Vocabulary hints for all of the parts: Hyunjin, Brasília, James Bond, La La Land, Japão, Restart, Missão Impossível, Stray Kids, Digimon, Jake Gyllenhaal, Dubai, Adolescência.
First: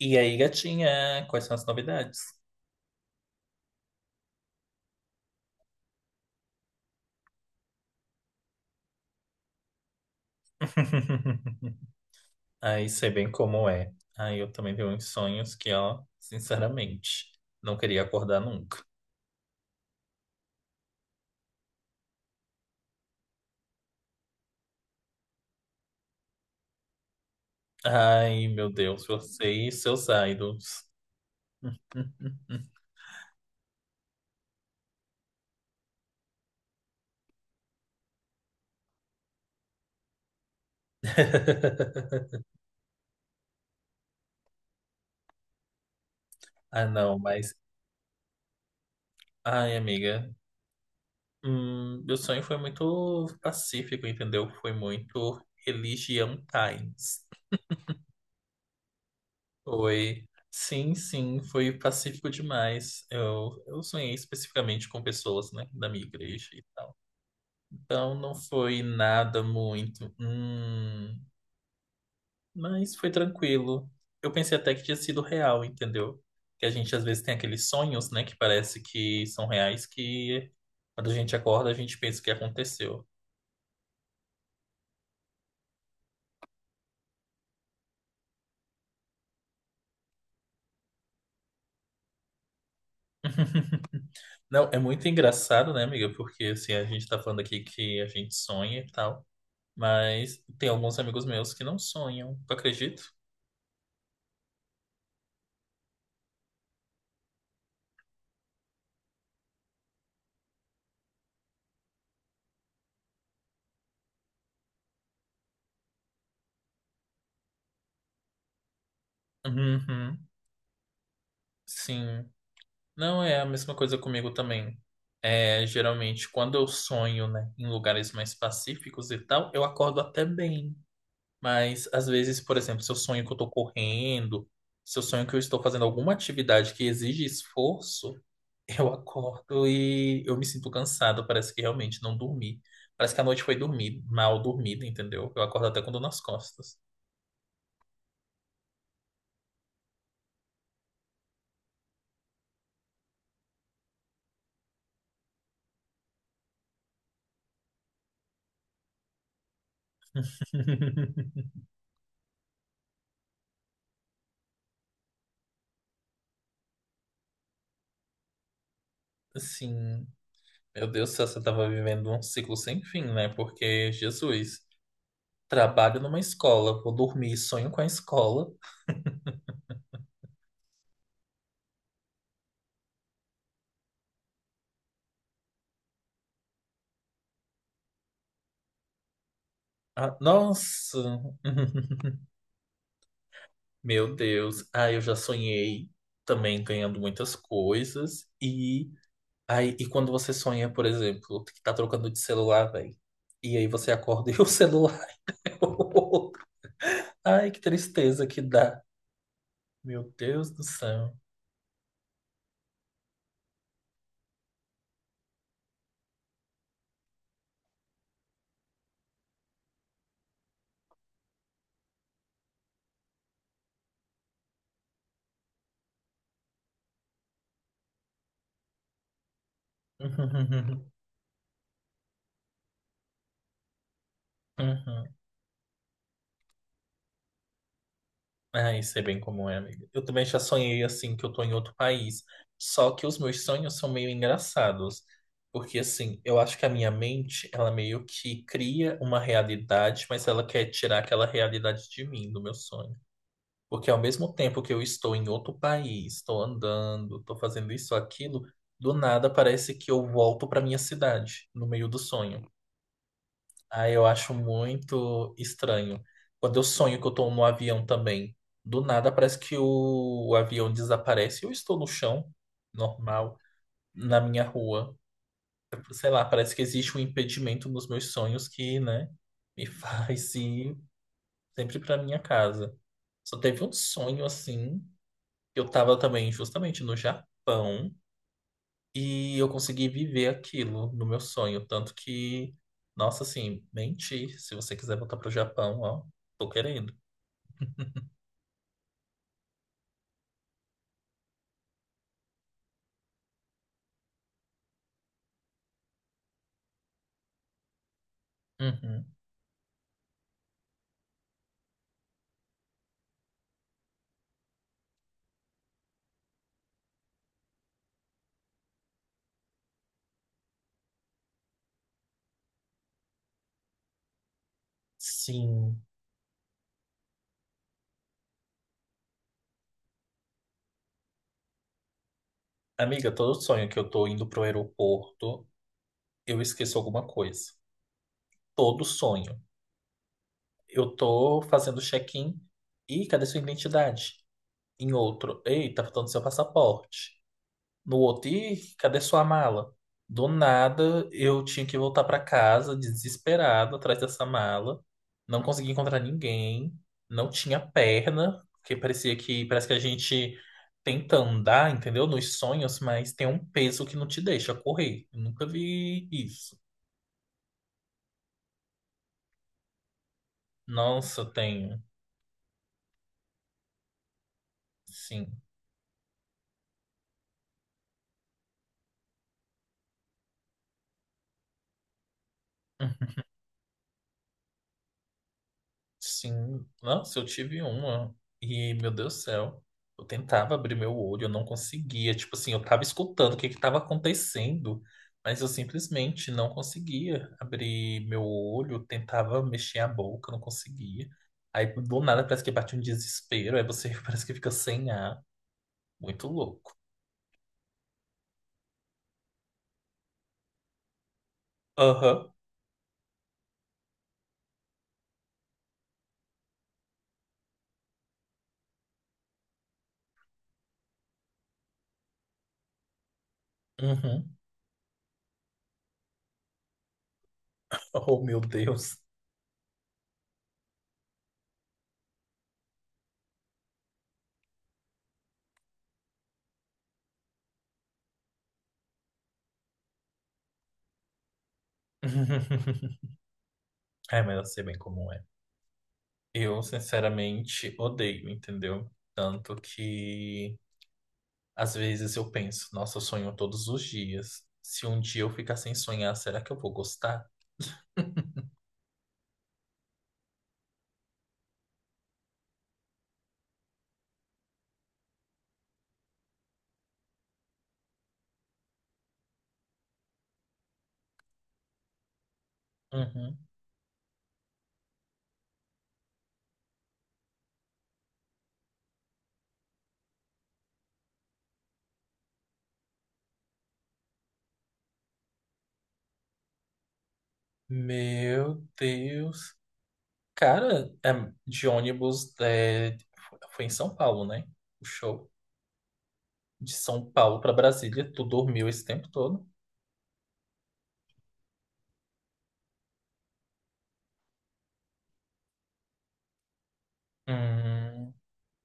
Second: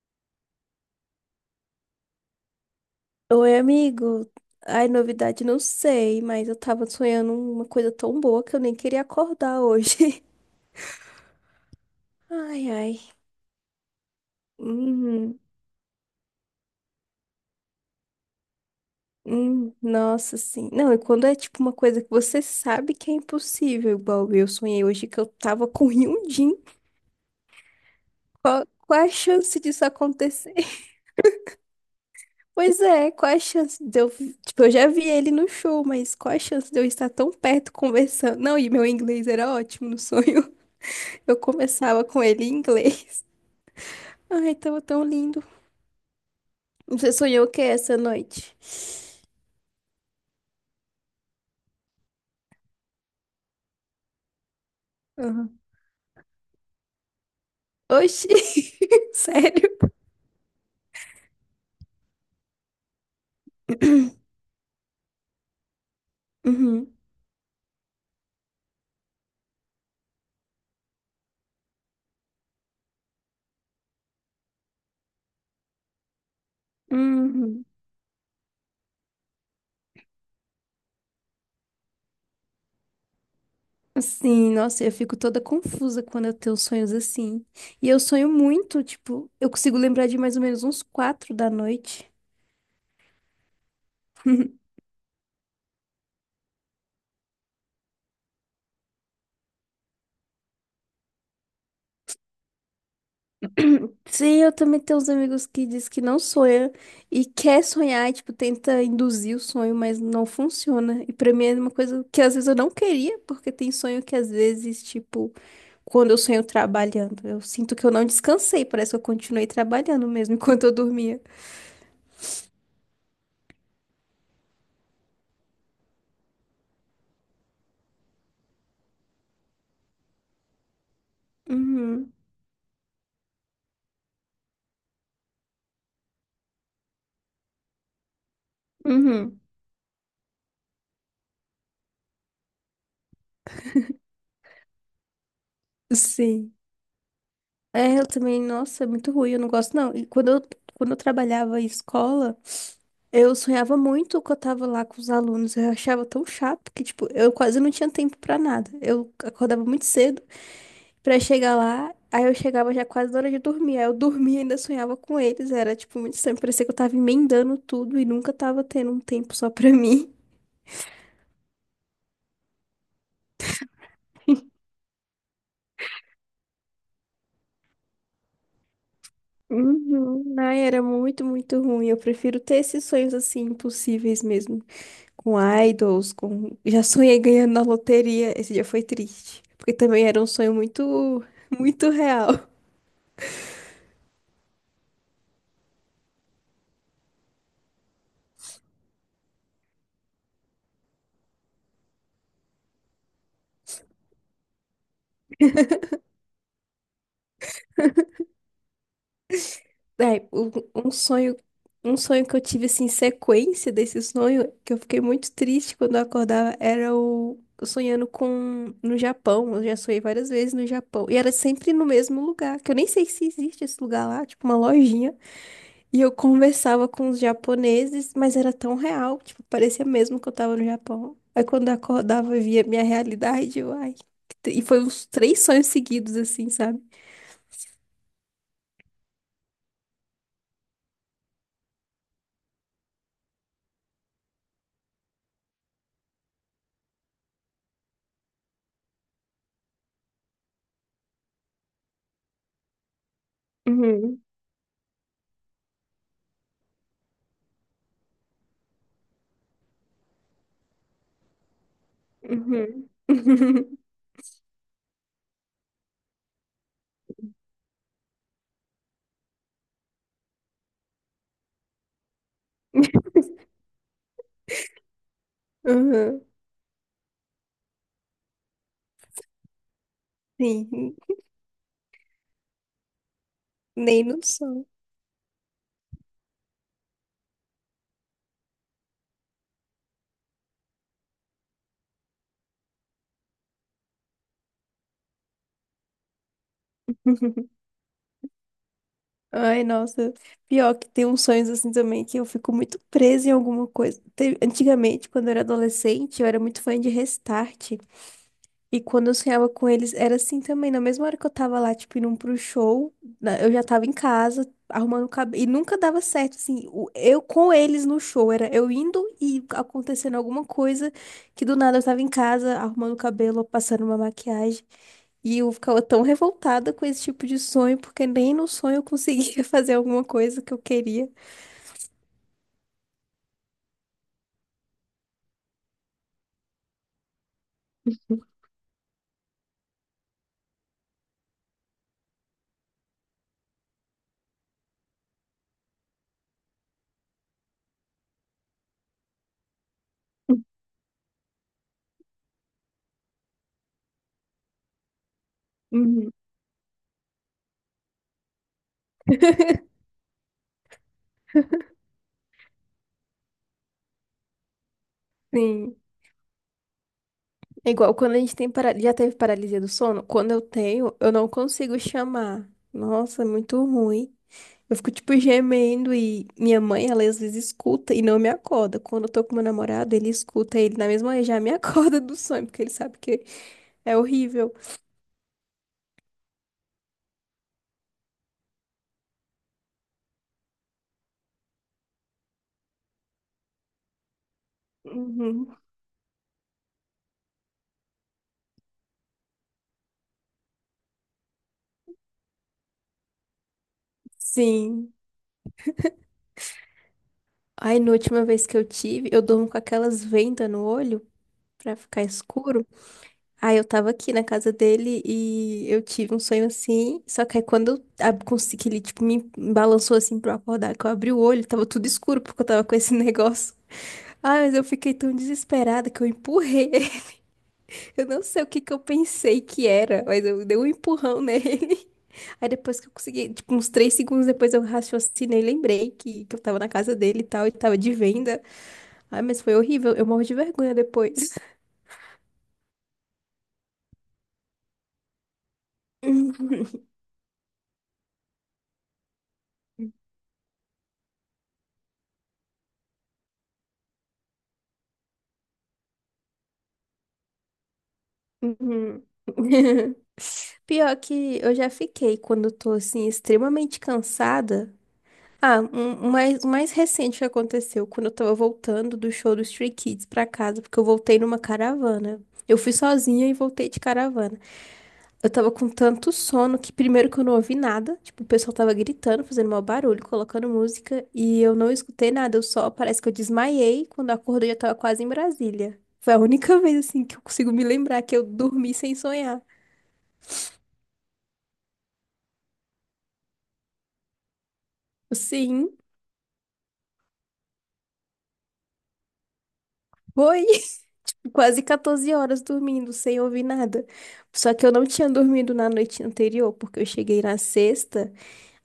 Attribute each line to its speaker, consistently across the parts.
Speaker 1: E aí, gatinha, quais são as novidades?
Speaker 2: Oi, amigo. Ai, novidade, não sei, mas eu tava sonhando uma coisa tão boa que eu nem queria acordar hoje. Ai,
Speaker 1: Aí
Speaker 2: ai.
Speaker 1: sei bem como é. Aí eu também tenho uns
Speaker 2: Uhum.
Speaker 1: sonhos que, ó, sinceramente, não queria acordar nunca.
Speaker 2: Nossa, sim. Não, e quando é tipo uma coisa que você sabe que é impossível, igual eu sonhei hoje que eu tava com Hyunjin.
Speaker 1: Ai,
Speaker 2: Qual,
Speaker 1: meu
Speaker 2: qual
Speaker 1: Deus,
Speaker 2: a
Speaker 1: você
Speaker 2: chance
Speaker 1: e
Speaker 2: disso
Speaker 1: seus
Speaker 2: acontecer?
Speaker 1: idols.
Speaker 2: Pois é, qual a chance de eu. Tipo, eu já vi ele no show, mas qual a chance de eu estar tão perto conversando? Não, e meu inglês era ótimo no sonho. Eu conversava com ele em inglês. Ai, tava tão lindo.
Speaker 1: Ah,
Speaker 2: Você
Speaker 1: não,
Speaker 2: sonhou o
Speaker 1: mas.
Speaker 2: que essa noite?
Speaker 1: Ai, amiga. Meu sonho foi muito pacífico, entendeu? Foi muito
Speaker 2: Uhum.
Speaker 1: religião times.
Speaker 2: Oxi, sério?
Speaker 1: Foi. Sim, sim, foi pacífico demais. Eu sonhei especificamente com pessoas, né, da minha igreja e
Speaker 2: Uhum.
Speaker 1: tal. Então não foi nada muito, mas foi tranquilo. Eu pensei até que tinha sido real, entendeu? Que a gente às vezes tem
Speaker 2: Uhum.
Speaker 1: aqueles sonhos, né, que parece que são reais, que quando a gente acorda a gente pensa que aconteceu.
Speaker 2: Sim, nossa, eu fico toda confusa quando eu tenho sonhos assim. E eu sonho muito, tipo, eu consigo lembrar de mais ou menos uns quatro da noite.
Speaker 1: Não, é muito engraçado, né, amiga? Porque assim, a gente tá falando aqui que a gente sonha e tal. Mas tem alguns amigos meus que não sonham, tu acredita?
Speaker 2: Sim, eu também tenho uns amigos que diz que não sonha e quer sonhar, e, tipo, tenta induzir o sonho, mas não funciona. E pra mim é uma coisa que às vezes eu não queria, porque tem sonho que às vezes, tipo, quando eu sonho trabalhando. Eu sinto que eu não descansei, parece que eu continuei trabalhando
Speaker 1: Uhum,
Speaker 2: mesmo enquanto eu dormia.
Speaker 1: sim. Não é a mesma coisa comigo também. É, geralmente, quando eu sonho, né, em lugares mais pacíficos e tal, eu acordo até bem. Mas, às
Speaker 2: Uhum,
Speaker 1: vezes, por exemplo, se eu sonho que eu tô correndo, se eu sonho que eu estou fazendo alguma atividade que exige esforço, eu
Speaker 2: uhum.
Speaker 1: acordo e eu me sinto cansado. Parece que realmente não dormi. Parece que a noite foi dormir, mal dormida, entendeu? Eu acordo até com dor nas
Speaker 2: Sim.
Speaker 1: costas.
Speaker 2: É, eu também, nossa, é muito ruim, eu não gosto não. E quando eu trabalhava em escola, eu sonhava muito que eu tava lá com os alunos. Eu achava tão chato que, tipo, eu quase não tinha tempo pra nada. Eu acordava muito cedo pra chegar lá, aí eu chegava já quase na hora de dormir. Aí eu dormia e ainda sonhava com eles. Era, tipo, muito estranho. Parecia que eu tava emendando tudo e nunca tava tendo um tempo só pra
Speaker 1: Assim,
Speaker 2: mim.
Speaker 1: meu Deus do céu, você estava vivendo um ciclo sem fim, né? Porque, Jesus, trabalho numa escola, vou dormir, sonho com a escola.
Speaker 2: Uhum. Ai, era muito, muito ruim. Eu prefiro ter esses sonhos assim impossíveis mesmo. Com idols, com. Já sonhei ganhando na loteria. Esse dia foi triste. Porque também
Speaker 1: Ah,
Speaker 2: era um sonho
Speaker 1: nossa,
Speaker 2: muito, muito real.
Speaker 1: meu Deus. Ah, eu já sonhei também ganhando muitas coisas. E aí, e quando você sonha, por exemplo, que tá trocando de celular, velho. E aí você acorda e o celular é o outro. Ai, que tristeza que dá. Meu
Speaker 2: É,
Speaker 1: Deus do
Speaker 2: um
Speaker 1: céu.
Speaker 2: sonho, um sonho que eu tive assim, sequência desse sonho, que eu fiquei muito triste quando eu acordava, era o eu sonhando com no Japão. Eu já sonhei várias vezes no Japão. E era sempre no mesmo lugar, que eu nem sei se existe esse lugar lá, tipo uma lojinha. E eu conversava com os japoneses, mas era tão real, tipo, parecia mesmo que eu tava no Japão. Aí quando eu acordava, eu via a minha realidade, eu, ai. Que e foi uns três sonhos seguidos, assim, sabe?
Speaker 1: Ah, isso é bem comum, é, amiga. Eu também já sonhei assim que eu tô em outro país. Só que os meus sonhos são meio engraçados. Porque assim, eu acho que a minha mente, ela meio que cria uma realidade, mas ela quer tirar aquela realidade de mim, do meu sonho. Porque ao
Speaker 2: Uhum,
Speaker 1: mesmo tempo que eu estou em outro país, estou andando, estou fazendo isso, aquilo, do nada parece que eu volto para minha cidade, no meio do sonho.
Speaker 2: uhum.
Speaker 1: Ah, eu acho muito estranho. Quando eu sonho que eu tô no avião também, do nada parece que o avião desaparece. E Eu estou no chão, normal, na minha rua. Sei lá,
Speaker 2: Uhum.
Speaker 1: parece que existe um impedimento nos meus sonhos que, né, me faz ir
Speaker 2: Sim,
Speaker 1: sempre pra minha casa. Só teve um
Speaker 2: nem no
Speaker 1: sonho
Speaker 2: sonho.
Speaker 1: assim, que eu tava também justamente no Japão. E eu consegui viver aquilo no meu sonho. Tanto que, nossa, assim, menti. Se você quiser voltar pro Japão, ó, tô querendo.
Speaker 2: Ai, nossa. Pior que tem uns sonhos assim também que eu fico muito presa em alguma coisa. Antigamente, quando eu era adolescente, eu era muito fã de Restart. E
Speaker 1: Uhum.
Speaker 2: quando eu sonhava com eles, era assim também. Na mesma hora que eu tava lá, tipo, indo pro show, eu já tava em casa, arrumando o cabelo. E nunca dava certo, assim, eu com eles no show. Era eu indo e acontecendo alguma coisa que do nada eu tava em casa, arrumando o cabelo, passando uma maquiagem. E eu
Speaker 1: Sim.
Speaker 2: ficava tão revoltada com esse tipo de sonho, porque nem no sonho eu conseguia fazer alguma coisa que eu queria.
Speaker 1: Amiga, todo sonho que eu tô indo pro aeroporto, eu esqueço alguma coisa. Todo sonho. Eu tô fazendo check-in. Ih, cadê sua identidade? Em outro. Ei, tá faltando seu passaporte. No outro, cadê sua mala? Do nada, eu tinha que voltar pra casa, desesperado, atrás dessa mala. Não consegui encontrar
Speaker 2: Uhum.
Speaker 1: ninguém, não tinha perna, porque parecia que parece que a gente tenta andar, entendeu? Nos sonhos, mas tem um peso que não te deixa correr. Eu nunca
Speaker 2: Sim.
Speaker 1: vi isso.
Speaker 2: É igual quando a gente tem já teve paralisia do sono. Quando eu tenho, eu
Speaker 1: Nossa,
Speaker 2: não consigo
Speaker 1: tenho,
Speaker 2: chamar. Nossa, é muito ruim. Eu fico tipo
Speaker 1: sim.
Speaker 2: gemendo e minha mãe, ela às vezes escuta e não me acorda. Quando eu tô com meu namorado, ele escuta, ele na mesma hora já me acorda do sonho, porque ele sabe que é horrível.
Speaker 1: Sim, nossa, eu tive uma e, meu Deus do céu, eu tentava abrir meu olho, eu não conseguia. Tipo assim, eu tava escutando o que que tava acontecendo, mas eu
Speaker 2: Uhum.
Speaker 1: simplesmente não conseguia abrir meu olho, tentava mexer a boca, não conseguia. Aí do nada parece que bate um desespero, aí você parece que fica sem
Speaker 2: Sim.
Speaker 1: ar, muito louco.
Speaker 2: Aí, na última vez que eu tive, eu durmo com aquelas vendas no olho pra ficar
Speaker 1: Aham,
Speaker 2: escuro. Aí eu tava aqui na casa dele e eu tive um sonho assim. Só que aí quando eu consegui, que ele tipo, me balançou assim pra eu acordar, que eu abri o olho, tava tudo escuro porque eu tava com esse negócio. Ah,
Speaker 1: uhum,
Speaker 2: mas eu fiquei tão desesperada que eu empurrei. Eu
Speaker 1: oh,
Speaker 2: não
Speaker 1: meu
Speaker 2: sei o que que eu
Speaker 1: Deus.
Speaker 2: pensei que era, mas eu dei um empurrão nele. Aí depois que eu consegui, tipo, uns três segundos depois eu raciocinei, lembrei que eu tava na casa dele e tal, e tava de venda. Ai, mas foi horrível, eu morro de vergonha depois.
Speaker 1: É, mas eu sei bem como é. Eu, sinceramente, odeio, entendeu? Tanto que. Às vezes eu penso, nossa, eu sonho todos os dias. Se um dia eu ficar sem sonhar, será que eu vou gostar?
Speaker 2: Uhum. Pior que eu já fiquei quando eu tô assim extremamente cansada. O mais recente que aconteceu quando eu tava voltando do show dos Stray Kids pra casa, porque eu voltei numa caravana. Eu fui sozinha e
Speaker 1: Uhum.
Speaker 2: voltei de caravana. Eu tava com tanto sono que primeiro que eu não ouvi nada, tipo, o pessoal tava gritando, fazendo mau barulho, colocando música, e eu não escutei nada, eu só parece que eu desmaiei, quando eu acordei eu já tava quase em Brasília. Foi a única vez assim que eu consigo me lembrar que eu
Speaker 1: Meu
Speaker 2: dormi sem sonhar.
Speaker 1: Deus. Cara, é, de ônibus é, foi em São Paulo, né? O show.
Speaker 2: Sim,
Speaker 1: De São Paulo pra Brasília, tu dormiu esse tempo todo?
Speaker 2: foi. Quase 14 horas dormindo, sem ouvir nada. Só que eu não tinha dormido na noite anterior, porque eu cheguei na
Speaker 1: Hum,
Speaker 2: sexta,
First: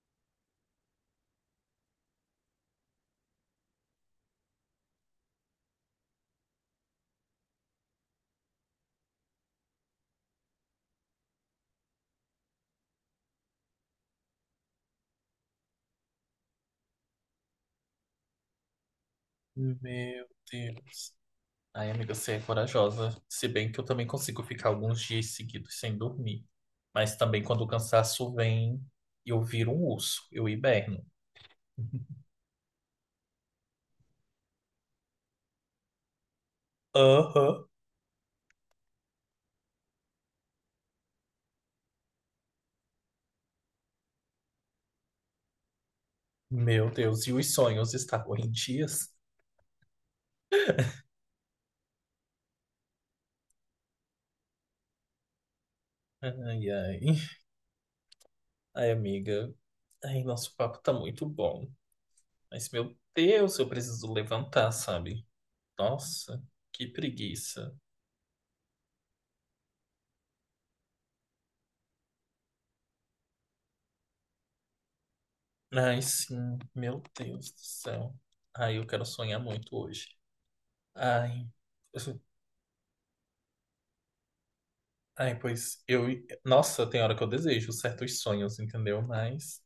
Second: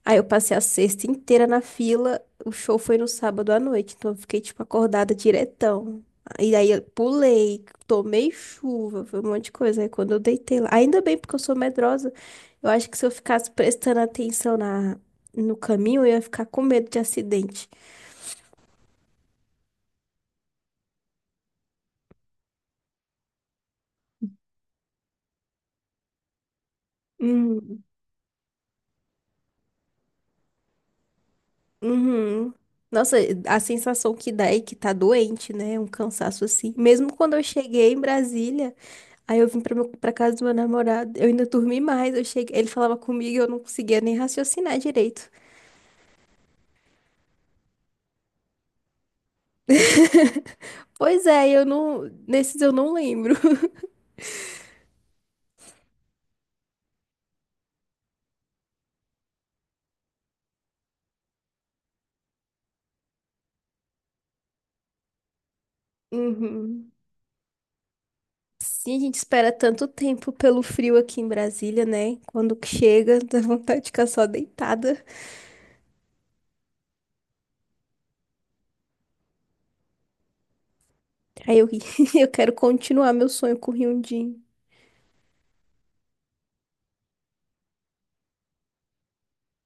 Speaker 2: aí eu passei a sexta inteira na fila. O show foi no sábado à noite, então eu fiquei, tipo, acordada diretão. E aí eu pulei, tomei chuva, foi um monte de coisa. Aí quando eu deitei lá, ainda bem, porque eu sou medrosa, eu acho que se eu ficasse prestando atenção no caminho, eu ia ficar com medo de acidente.
Speaker 1: meu Deus. Ai, amiga, você é corajosa. Se bem que eu também consigo ficar alguns dias seguidos sem dormir. Mas também quando o
Speaker 2: Hum.
Speaker 1: cansaço vem, eu viro um urso, eu hiberno.
Speaker 2: Uhum. Nossa, a sensação que dá é que tá doente, né? Um cansaço assim. Mesmo quando eu
Speaker 1: Aham.
Speaker 2: cheguei em Brasília, aí eu vim pra casa do meu namorado, eu ainda dormi mais. Eu cheguei, ele falava comigo e eu não conseguia nem raciocinar direito.
Speaker 1: Meu Deus, e os sonhos estavam em dias?
Speaker 2: Pois é, eu não. Nesses eu não lembro.
Speaker 1: Ai, ai. Ai, amiga. Ai, nosso papo tá muito bom. Mas, meu Deus, eu preciso levantar, sabe? Nossa, que
Speaker 2: Uhum.
Speaker 1: preguiça.
Speaker 2: Sim, a gente espera tanto tempo pelo frio aqui em Brasília, né? Quando que chega, dá vontade de ficar só deitada.
Speaker 1: Ai, sim, meu Deus do céu. Ai, eu quero sonhar muito hoje. Ai.
Speaker 2: Aí eu, eu quero continuar meu sonho com o Hyundai.
Speaker 1: Ai, pois eu. Nossa, tem hora que eu desejo certos sonhos, entendeu? Mas,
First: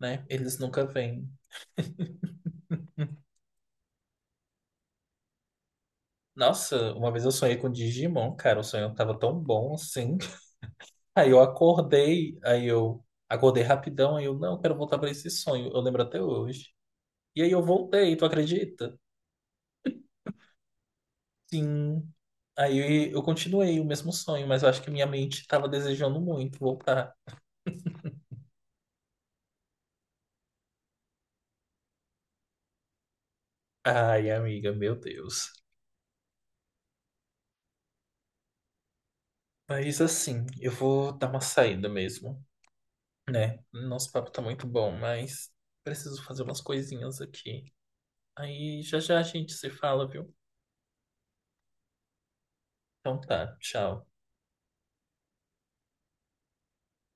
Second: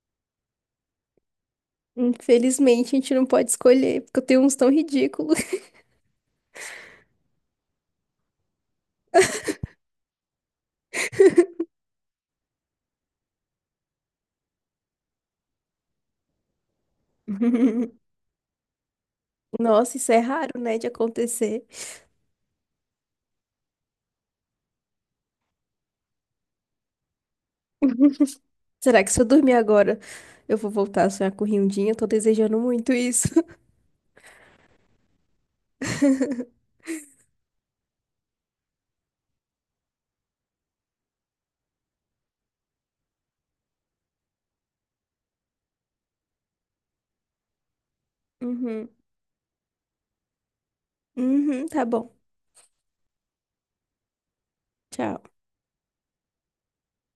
Speaker 1: né, eles nunca vêm.
Speaker 2: Infelizmente, a gente não pode escolher, porque eu tenho uns tão ridículos.
Speaker 1: Nossa, uma vez eu sonhei com Digimon, cara. O sonho tava tão bom assim. Aí eu acordei rapidão, aí eu, não, eu quero voltar pra esse sonho. Eu lembro até hoje. E aí eu voltei, tu acredita?
Speaker 2: Nossa, isso é raro, né, de acontecer.
Speaker 1: Sim. Aí eu continuei o mesmo sonho, mas eu acho que minha mente estava desejando muito voltar.
Speaker 2: Será que se eu dormir agora, eu vou voltar a sonhar com o Rindinho? Eu tô desejando muito isso.
Speaker 1: Ai, amiga, meu Deus. Mas assim, eu vou dar uma saída mesmo, né? Nosso papo tá muito bom, mas preciso fazer umas coisinhas aqui. Aí
Speaker 2: Uhum.
Speaker 1: já já a gente se fala, viu?
Speaker 2: Uhum, tá bom.
Speaker 1: Então tá, tchau.
Speaker 2: Tchau.